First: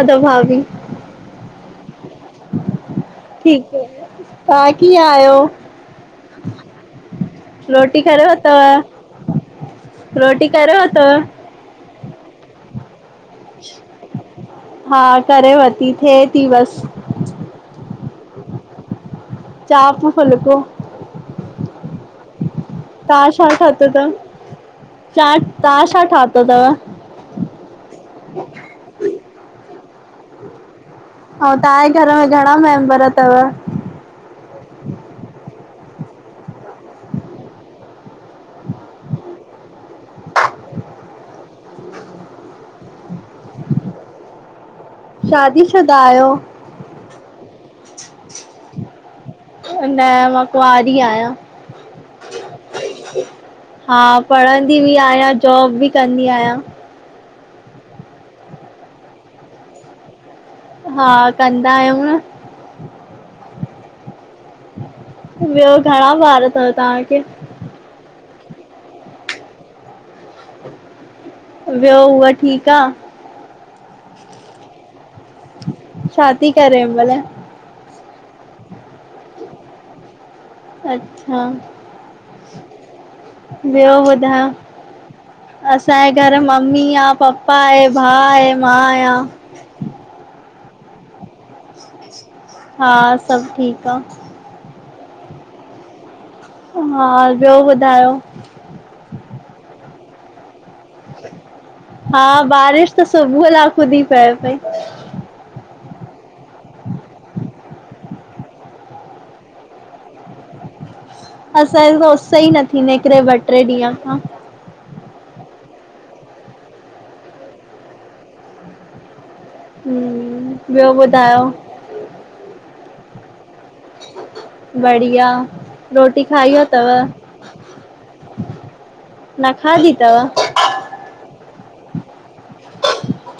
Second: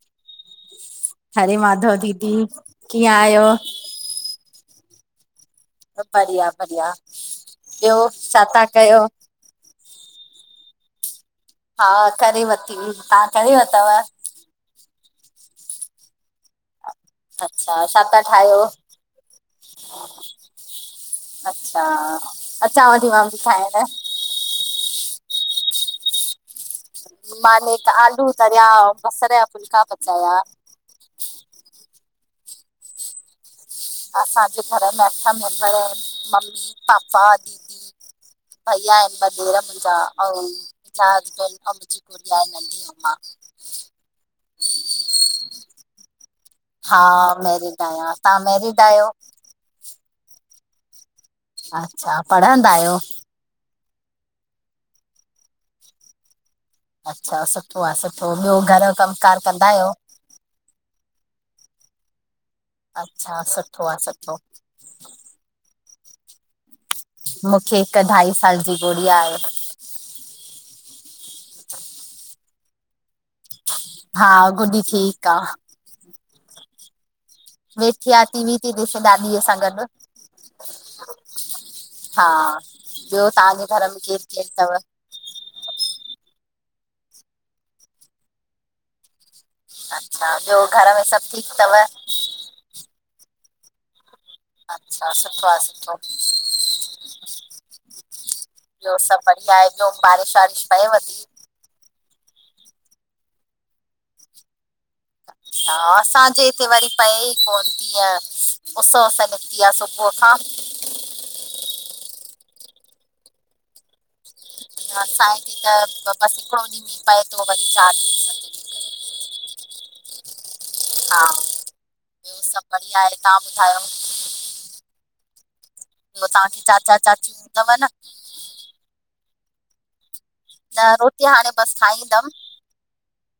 अ त भाभी हरे माधव दीदी, कीअं आहियो? ठीक है तव्हां कीअं आहियो? बढ़िया, बढ़िया, रोटी ॿियो करे छा वतव था कयो? रोटी करे वरतव? हा करे वरती हुई, तव्हां करे वरतव? हा करे वरती, थिए ती बसि, अच्छा- छा ता ठाहियो? चापूं फुलिको, अच्छा अचांव थी मां तव्हां बि छा खाइण। ठातो तव? चाट, तव्हां छा ठातो तव? मां नेक आलू तरिया, बसर जा फुलका पचाया। अऊं तव्हांजे घर में घणा मेंबर तव? असां अठ घर में अठ मेंबर आहिनि ममी पापा [unintelligible] भइया आहिनि म मुंहिंजा अऊं [unintelligible] हिन हसब अमजी कुराए नदी अम [unintelligible] शादी शुदा आहियो? हा मैरिड आहियां, तव्हां मैरिड आयो? न मां कुआंरी आहियां, अच्छा-पढ़ंदा आयो? हा पढ़ंदी बि आहियां, जॉब बि कंदी आहियां, अच्छा सुठो, आ सुठो, ॿियो घर जो कमकार कंदा आयो? हा कंदा आहियूं न, अच्छा- सुठो आ सुठो, ॿियो घणा ॿार तव तव्हांखे? -खे हिकु ढाई साल जी गुड़िया आहे, ॿियो ऊअ ठीक आ? हा गुॾी ठीकु आ, शा ती करे हिनमल? वेठी आ, टीवी ती ॾिसे, ॾाॾीअ सां गॾु, अच्छा- हा ॿियो तव्हांजे घर ॿियो में केरु ॿुधायो, केरु तव? असांजे घर मम्मी आ, पपा आए, भा आए, मां आहियां। अच्छा ॿियो घर में सभु ठीकु तव? हा सभु ठीक आ, अच्छा सुठो आ सुठो, हा ॿियो ॿुधायो, ॿियो सभु बढ़िया आहे जो बारिश वारिश पयव ‌। हा बारिश त सुबुह लाकूं थी पए पई। हा असांजे हिते वरी पए ई कोन ती हियं। उस वुस सां निकती आहे सुबूह खां। असांजे त उते उस ई न थी निकिरे ॿ टे निकिरे टे ॾींहं खां। असां ते त बसि हिकिड़ो ॾींहुं पए थो वरी चार ॾींहं। असांखे ह ॿियो हा ॿुधायो। ॿियो सभु बढ़िया आहे तव्हां ॿुधायो। बढ़िया रोटी खाई वतव। नव न - - न खादि ताव। न रोटी हाणे बस खाईंदम।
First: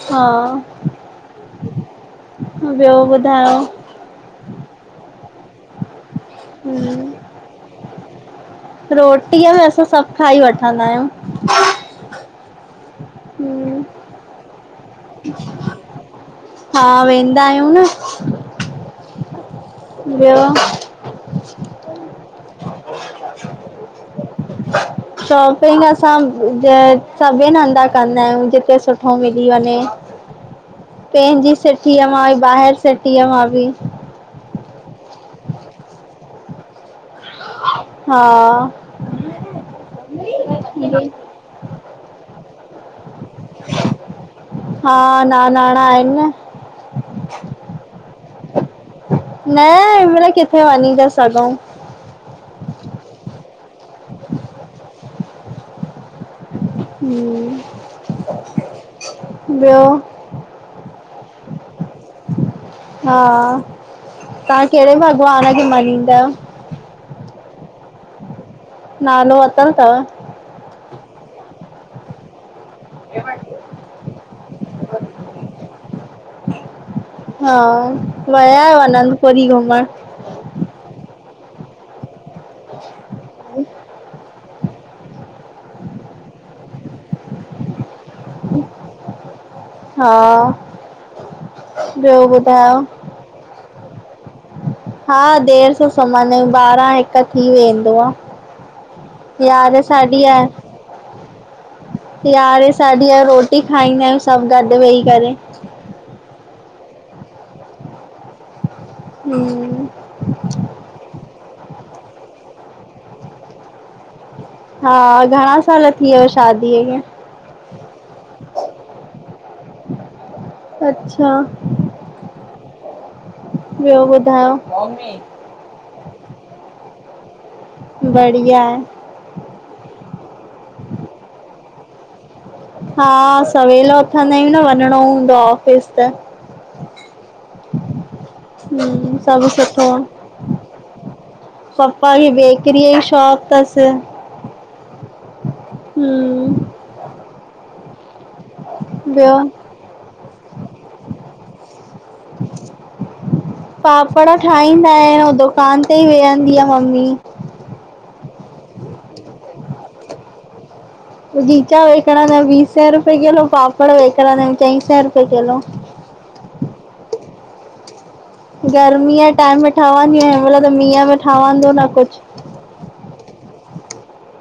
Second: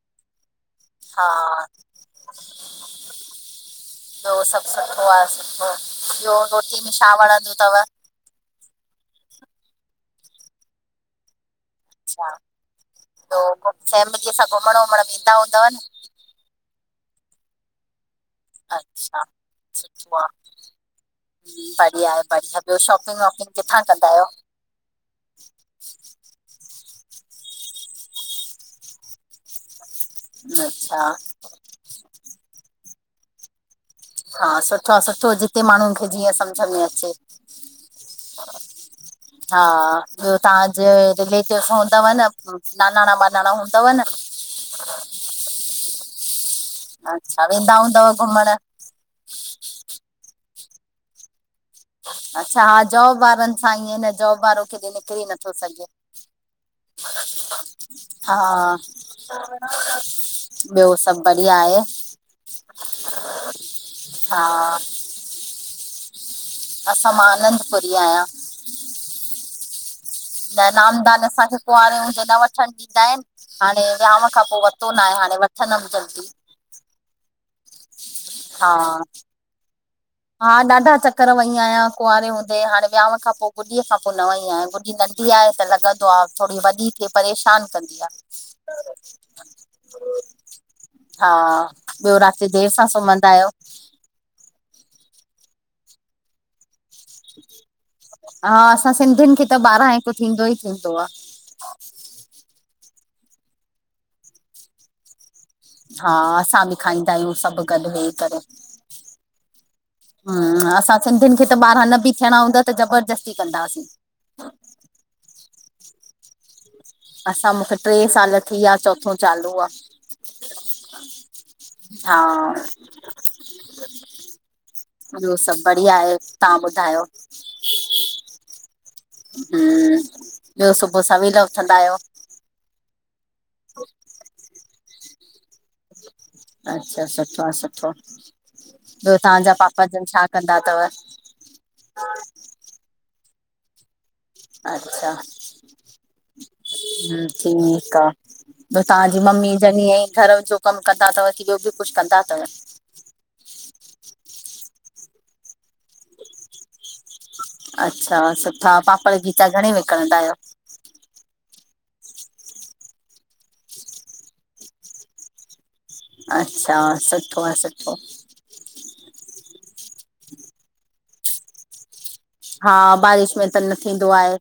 हा - - हा - - ॿियो ॿुधायो। ॿियो सभु सुठो आहे सुठो आहे ॿियो रोटी में छा हम्म वणंदिय अथव। रोटीअ में असां सभु खाई वठंदा आहियूं। अच्छा पोइ पोइ हम्म फैमिलीअ सां घुमण वुमण व ईंददा हूंदव न। हा वेंदा आहियूं न। अचछा सुठ आहे। ॿियो बढ़िया बढ़िया ॿियो शॉपिंग वॉपिंग किथां कंदा आहियो। शॉपिंग असां जं - - सभिनिधधा कंदा आहियूं जिते सुठो मिली वञे अच्छा पंहिंजी। टी एम आी बाहिर स टी एम आबी। हा सुठो आहे सुठो जिते माण्हुनि खे जीअं समुझ में अचे। हा - -। हा ॿियो तव्हांजे रिलेटिव हूंदव न नानाणा वानाणा हूंदव न। हा नानाणा आहिन। अच्छा वदाऊूं दव घुमण। न हिन मल किथे वञी ता सगो। अच्छा हा जॉब वारनि सां ईअ न जॉब वारो किथे निकरी नथो सघे। ॿियो हा - - ॿियो सभु बढ़िया आहे। हा हा तव्हां कहिड़े भॻवान खे मञींदव। असां मां आनंदपुरी ई आहियां। नालो अत तव। न नामदान असांखे कुआरेजे न वठ। वठणु ॾींदा आहिन हाणे विहांउ खां पोइ वरितो न आहे हाणे वठंदम जल्दी - - हा व हा आनंद परी घुमण? हा ॾाढा चकर वई आहियां कुआरे हूंदे हाणे विांउ खां पोइ। गुॾीअ खां पोइ न वई आहियां गुॾी नंढी आहे त लॻंदो आहे थोरी वॾी थिए परेशान कंदी आहे। हम्म - - हा हा ॿियो राति देरि ॿुधायो। सां सुम्हंदा आहियो? हा देर सौ समान बारह हिक - - त थी वेंदो हा असां सिंधियुनि खे आहे। त यारें ॿारहां हिकु साढ़े यां थींदो ई थींदो आ। यारें साढ़े यारें रोटी खाईंदा सभु गॾ वेही करे। हा असां बि खाईंदा आहियूं सभु गॾु वेही करे। हम्म हम्म, असां सिंधियुनि खे त ॿार न बि थियणा हूंदा त ज़बरदस्ती कंदासीं। हा, घणा साल थी वियुसि शादीअ खे असां मूंखे टें साल थी विया चोथो चालू आहे। अच्छा हा ॿियो ॿुधायो? ॿियो सभ बढ़िया आहे, तव्हां ॿुधायो? बढ़िया हम्म ॿियो सुबुह जो सवेल उथंदा आहियो? हा सवेल उथंदा आहियूं न वञिणो हूंदो आहे ऑफिस त अच्छा सुठो आहे सुठो आहे। हम्म ॿियो सभु तव्हांजा पापा सुठो जन छा कंदा अथव? क्रीअ ई शॉप अथस। अच्छा, हम्म ठीकु आहे। बियो तव्हांजी ॿियो? मम्मी जनी घर जो कमु कंदा अथव की ॿियो बि कुझु कंदा अथव? पापड़ ठाहींदा आहियूं दुकान ते ई वेहंदी आहे, मम्मी। अच्छा, सुठा पापड़ खीचा घणे विकणंदा आहियो? खीचा विकणदां आहियूं ॿी सै रुपए किलो, पापड़ विकणदा आहियूं चई सै रुपए किलो। अच्छा सुठो आहे सुठो। गर्मीअ टाइम में ठहदो आहे हिनमहल त मिहं में ठहदो न कुझु हा, बारिश में त न थींदो आहे।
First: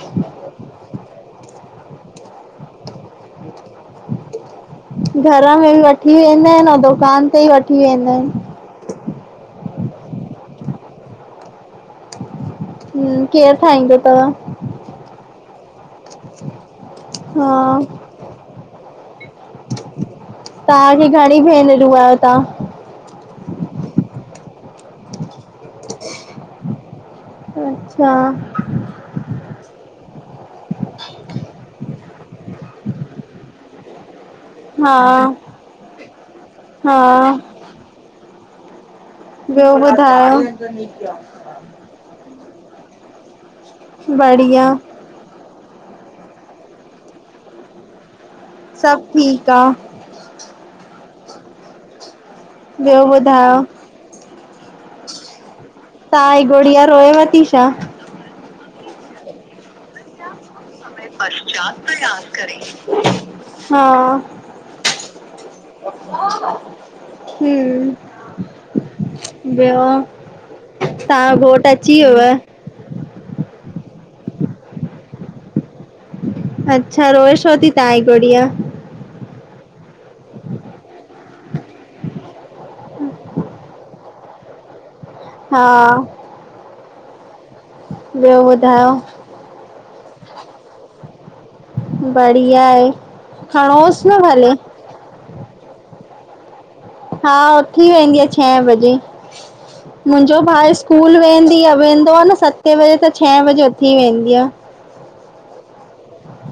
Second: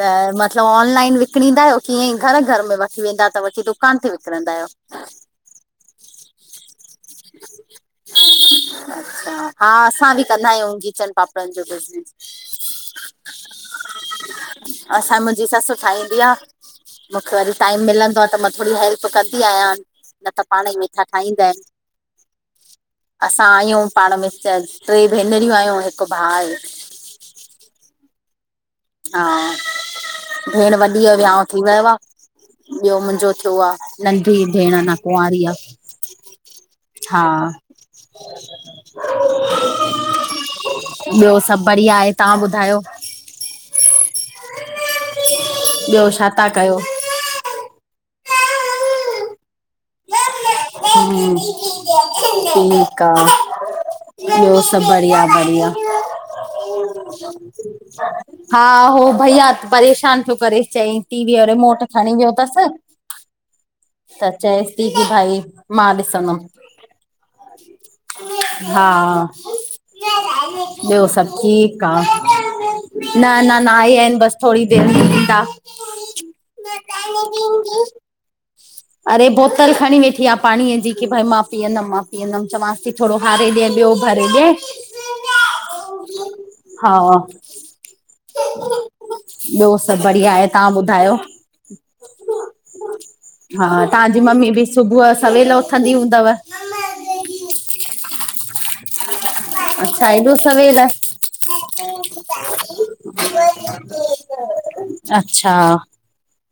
त मतलबु ऑनलाइन विकिणींदा आहियो किं ईअं ई घर घर में वठी वेंदा? त वठी दुकान ते विकणंदा आहियो। घर में बि वठी वेंदा आहिनि ऐं दुकान ते ई वठी वेंदा आहिनि। हा असां बि कंदा आहियूं गीचन पापड़ पंहिंजो बिजनेस हम्म केरु ठाहींदो तव? असां मुंहिंजी ससु ठाहींदी आहे। मूंखे हा वरी टाइम मिलंदो आहे त मां थोरी हेल्प कंदी आहियां। न त पाण ई तव्हांखे वेठा घणी ठाहींदा आहिनि। आहियो भेनरूं तव्हां असां आहियूं पाण में टे भेनरियूं आहियूं हिकु भाउ आहे। अच्छा हा, भेण वॾीअ जी वियाउं थी वियो आहे ॿियो मुंहिंजो थियो आहे। नंढी भेण अनां हा कुंआरी आहे। हा ॿियो ॿुधायो उ सबु बढिया आहे। तव्हां ॿुधायो? बढ़िया ॿियो छा था कयो? सब ठीकु आहे। हम्म ॿियो ठीकु आ, ॿुधायो? ॿियो सभु बढिया बढिया तव्हांजी गुड़िया रोएव थी छा? हा हो भइया परेशान - - करे चई टीवी जो रिमोट खणी वियो अथस हा त चयई - - टीवी जी भाई मां ॾिसदुम। हम्म। हा। ॿियो ॿियो सभु तव्हांजो घोट ठीकु आ। अची वियव? न न अन्या न आइया आहिन बस थोरी देरि में इदा। अच्छा रोए छो थी तव्हां जी गुड़िया? अड़े बोतल खणी वेठी आहे पाणीअ जी की भई मां पीअंदम मां पीअंदम चवस - - थोरो हारे ॾेया ॿियो भरे ॾेया - - हा - - हा - - ॿियो ॿुधायो। ॿियो सभु बढ़िया आहे तव्हां ॿुधायो। बढिया आहे हा खणोस न तव्हांजी मम्मी भले। बि सुबुह सवेल उथंदी हूंदव। हा उथी वेंदी आहे छहे बजे। अ [inaudible] मुंहिंजो भाउ स्कूल वेंदी आहे वेंदो आहे न सतें बजे त छह बजे उथी वेंदी आ। अच्छा।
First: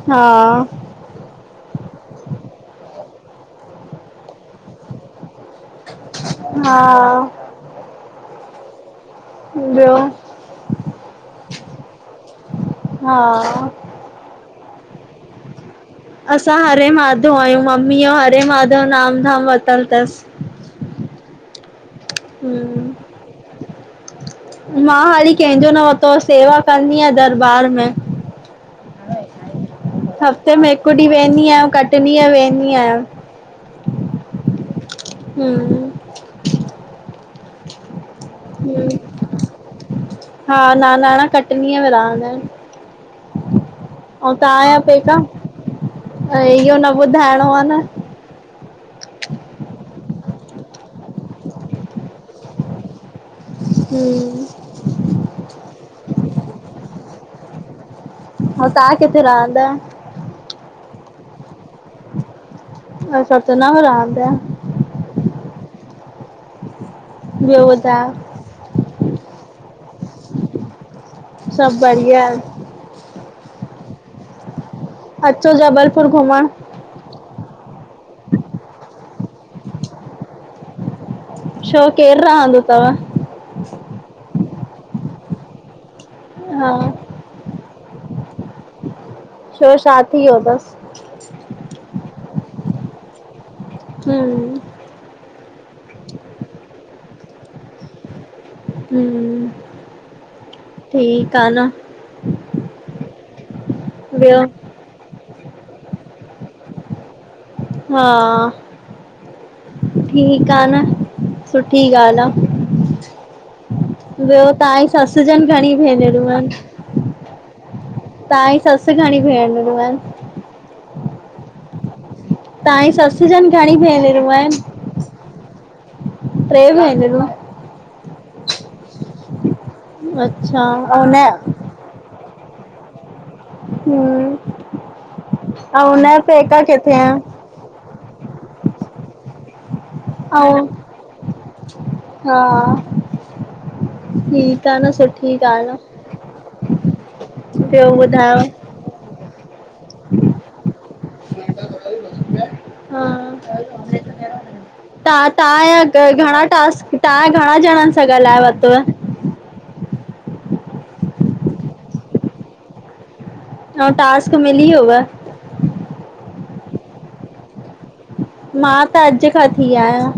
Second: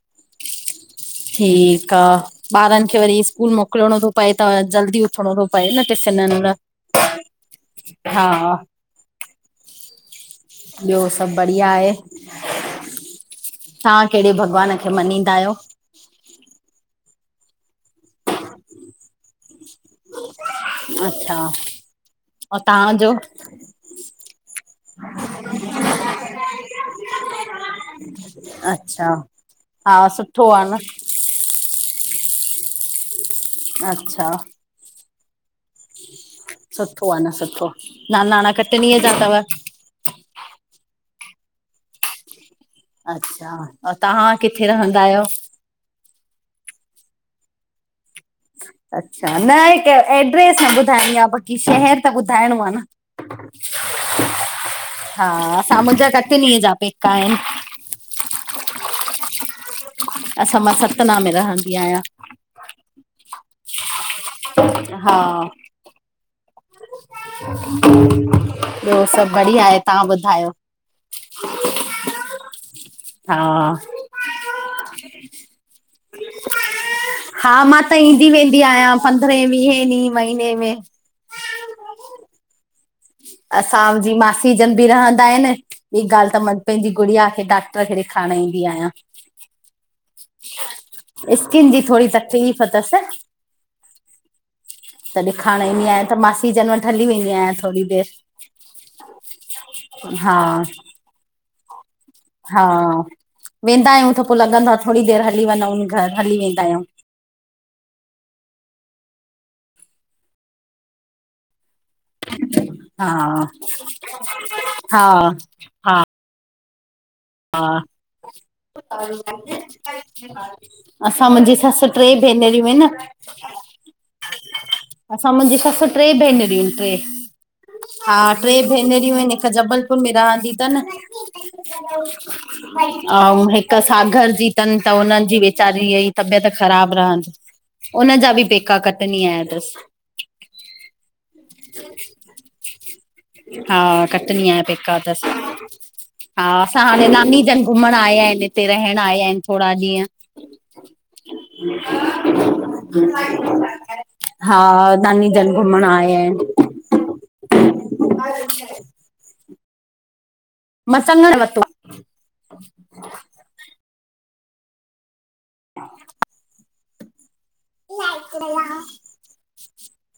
हा - - ठीक आ। ॿारन खे वरी स्कूल मोकिलणो थो पए त जल्दी उथणो थो प - - परे न इनखे छॾण लाइ हा हा - - ॿियो। ॿियो सभु बढ़िया आहे हा तव्हां। कहिड़े भॻवान खे मञीदा आहियो। असां हरे माधव आहियूं मम्मी जो हरे माधव नाम धाम वरत् - - वर्तल अथस हम्। हा जो - - मां हाली कंहिंजो न वरितो सेवा कंदी आहियां दरबार में। अच्छा हा सुठो। आ सिर्फ न हिकु ॾींहुं वेंदी आहियां घट ॾींहं वेंदी आहियां। अच्छा। हम्। सुठो आ न सुठो नानाणा कटनीअ जा अथव। हा नानाणा कटनीअ में रहंदा आहिन। अच्छा तव्हां किथे रहंदा पेका आहियो। ऐं इहो न ॿुधाइणो आ न। अच्छा न हिकु एड्रेस न ॿुधाइणी आहे बाक़ी शहर त ॿुधाइणो आ न। हम हा असां जा बि मुंहिंजा कटनीय जॾींह जा पेका आहिन। अऊ तव्हां किथे रहंदा? असां मां सतना में रहंदी आहियां अ सतना में रहो पिया। हा - - ॿियो ॿुधायो ॿियो सभ बढिया आहे तव्हां ॿुधायो। सभ बढ़िया। हा - - अचो जबलपुर घुमण हा मां त ईंदी वेंदी आहियां पंद्रहेें वीहे ॾींहुं महीने में छो केरु रहंदो तव? असांजी मासी जी जन बि रहंदा इनि ॿी ॻाल्हि त मां हा पंहिंजी गुड़िया खे डा डॉक्टर खे ॾेखारिण ईंदी आहियां। छो छा थी वियो अथसि स्किन जी थोरी तकलीफ़ तसि हम्म् त ॾिखारण ईंदी आहियां त मासी जनि वटि हली वेंदी आहियां थोरी देरि हम्, हा ठीकु आ न। हा, वेंदा आहियूं त पो ॿियो लॻंदो आ थोरी देरि हली वञूंन घर, हली वेंदा आहियूं। हा ठीक आ न, सुठी ॻाल्हि आ। हा ॿियो तव्हांजी हा ससुजनि घणी हा भे्नरु हा तव्हांजी सस घणियूं भेनरू आहिन? असां मुंहिंजी ससु टे भेनरियूं आहिनि। तव्हांजी सस जन घणी भेनरूं आहिनि? असां मुंहिंजी सस टे भेनरियूं इनि टे, हा टे भेनरियूं इनि। हिक जबलपुर में रहदी अच्छा तन ऐं हुन ऐं हिकु सागर जी हम्म तनि त हुननि जी ऐं वेचारी जी हुनजा तबियत पेका किथे ख़राब आहिन? रहन्दी उनजा बि पेका कटनीय जा तस। और हा हा कटनीअ जा ठीकु आ न पेका तस, सुठी ॻाल्हि आ। हा त हाणे नानी जन ॿियो घुमण आया ॿुधायो? हिनि हिते। रहण आया इन थोरा ॾींहं। हा हा नानी तां जन घुमण तव्हांजा आया घणा आहिनि। टास्क तहां घणा ॼणनि सां ॻाल्हाए वतुव? मसंग वत [inaudible] नओ टास्क मिली वयुव? [inaudible] मां त अॼु खां थी आहियां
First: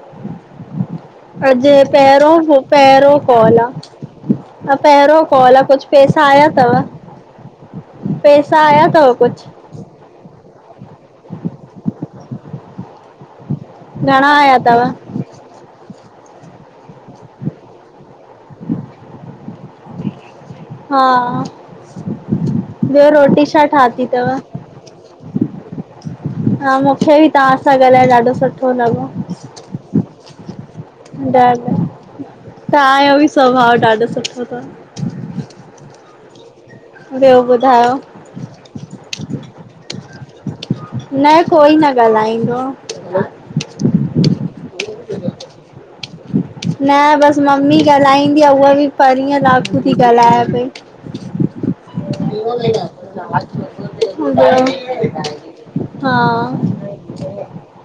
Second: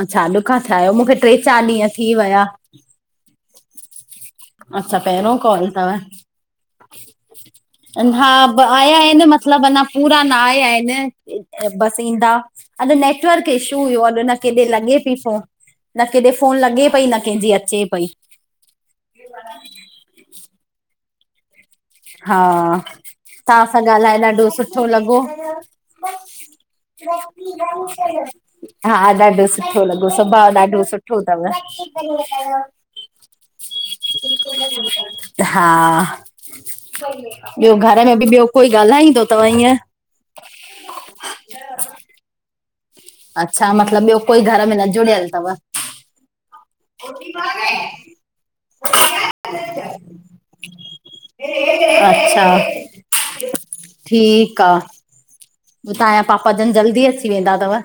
अच्छा, अॼु खा थिया आहियो मूंखे टे चारि अॼु ॾींहं थी पहिरो विया। पहिरियों कॉल आ। अच्छा पहिरों पहिरों कॉल आ कुझ तव पैसा आया तव? हा आया अथव न कुझु? मतिलब अञा पूरा न आया हिनि बस ईंदा अॼु नेक्स्ट नेटवर जो इछू हुयो अॼु घणा हुन आया केॾे अथव? लॻे पई फोन न केॾे फोन लॻे पई न कंहिंजी अचे पई। [inaudible] हा, हा ॿियो रोटी छा तव्हां सां ठाती ॻाल्हाए तव? ॾाढो सुठो लॻो हा मूंखे बि तव्हां सां ॻाल्हाए ॾाढो सुठो हा लॻो। ॾाढो सुठो सुठो लॻो स्वभाव ॾाढो सुठो तव। तहाँजो बि स्वभाव ॾाढो सुठो तव। हा ॿियो घर में बि ॿियो कोई ॻाल्हाईंदो तव ईअं न कोई न ॻाल्हाईंदो आ। अच्छा मतलब ॿियो कोई घर में न जुड़ियल तव। न बसि ममी ॻाल्हाईंदी आ उहा बि परीयं लाकू थी ॻाल्हाए पई। अच्छा, ॿियो? ठीकु आ। हो हा तहांजा पापा जन जल्दी अची वेंदा तव?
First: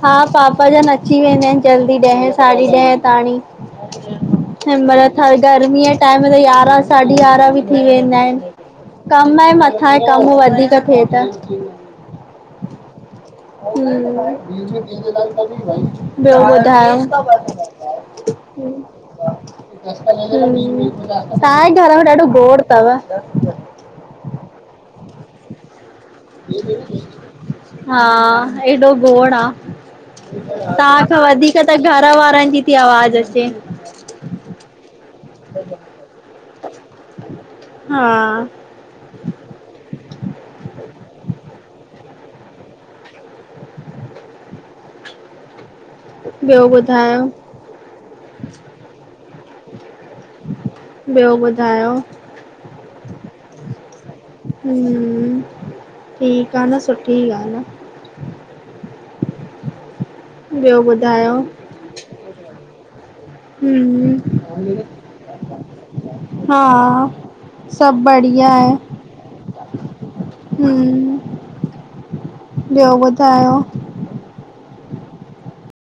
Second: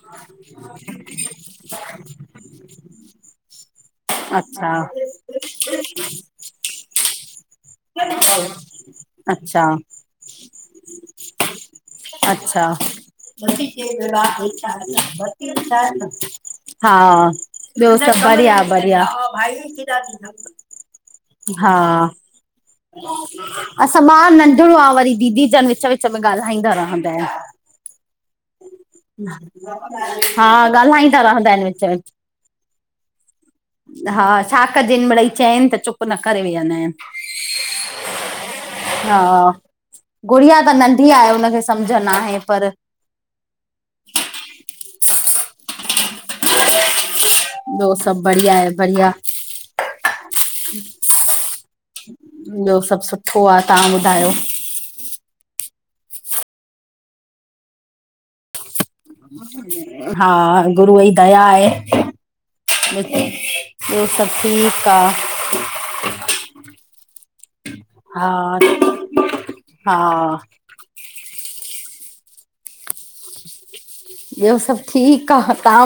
हा पापा जन अची वेंदा आहिनि जल्दी ॾहें साढी ॾहें ताणीं। अच्छा म गर्मी टाइम त यारह साढी यारां बि थी वेंदा आहिनि, कम ऐं अच्छा मथां आहे कम वधीक थे त। अचछा, हम्म [unintelligible] ॿियो ॿुधायो? हा। ॿियो सभु बढ़िया बढ़या, हा। तव्हांजे घर में ॾाढो गोड़ तव असां ॿा नंढिणो आ वरी दीदी जॼनि विच विच में ॻाल्हाईंदा रहंदा आहिन। हा, हेॾो गोड़ आ, आहिनि हा तव्हांखा ॻाल्हाईंदा रहंदा वधीक आहिनि त विच घर विच वारनि जी थी आवाज अचे। हा छा कजिन मड़ई चयनि त चुप न करे वेहंदा आहिन। हा, हा, गुड़िया त नंढी आहे हुनखे सम्झ न आहे पर [inaudible] ॿियो ॿुधायो। ॿियो सभु बढ़िया आए बढ़िया। ॿियो ॿुधायो। ॿियो सभु सुठो आ, तव्हां ॿुधायो। हूं, ठीकु आ न सुठी ॻाल्ह आ। हा ॿियो गुरूअ जी ॿुधायो? दया आहे। ॿियो हम्म सभु ठीक आ। हा, सभु हा बढ़िया आए। हा, हूं, ॿियो ॿुधायो। ॿियो सभु ठीकु आ, तव्हां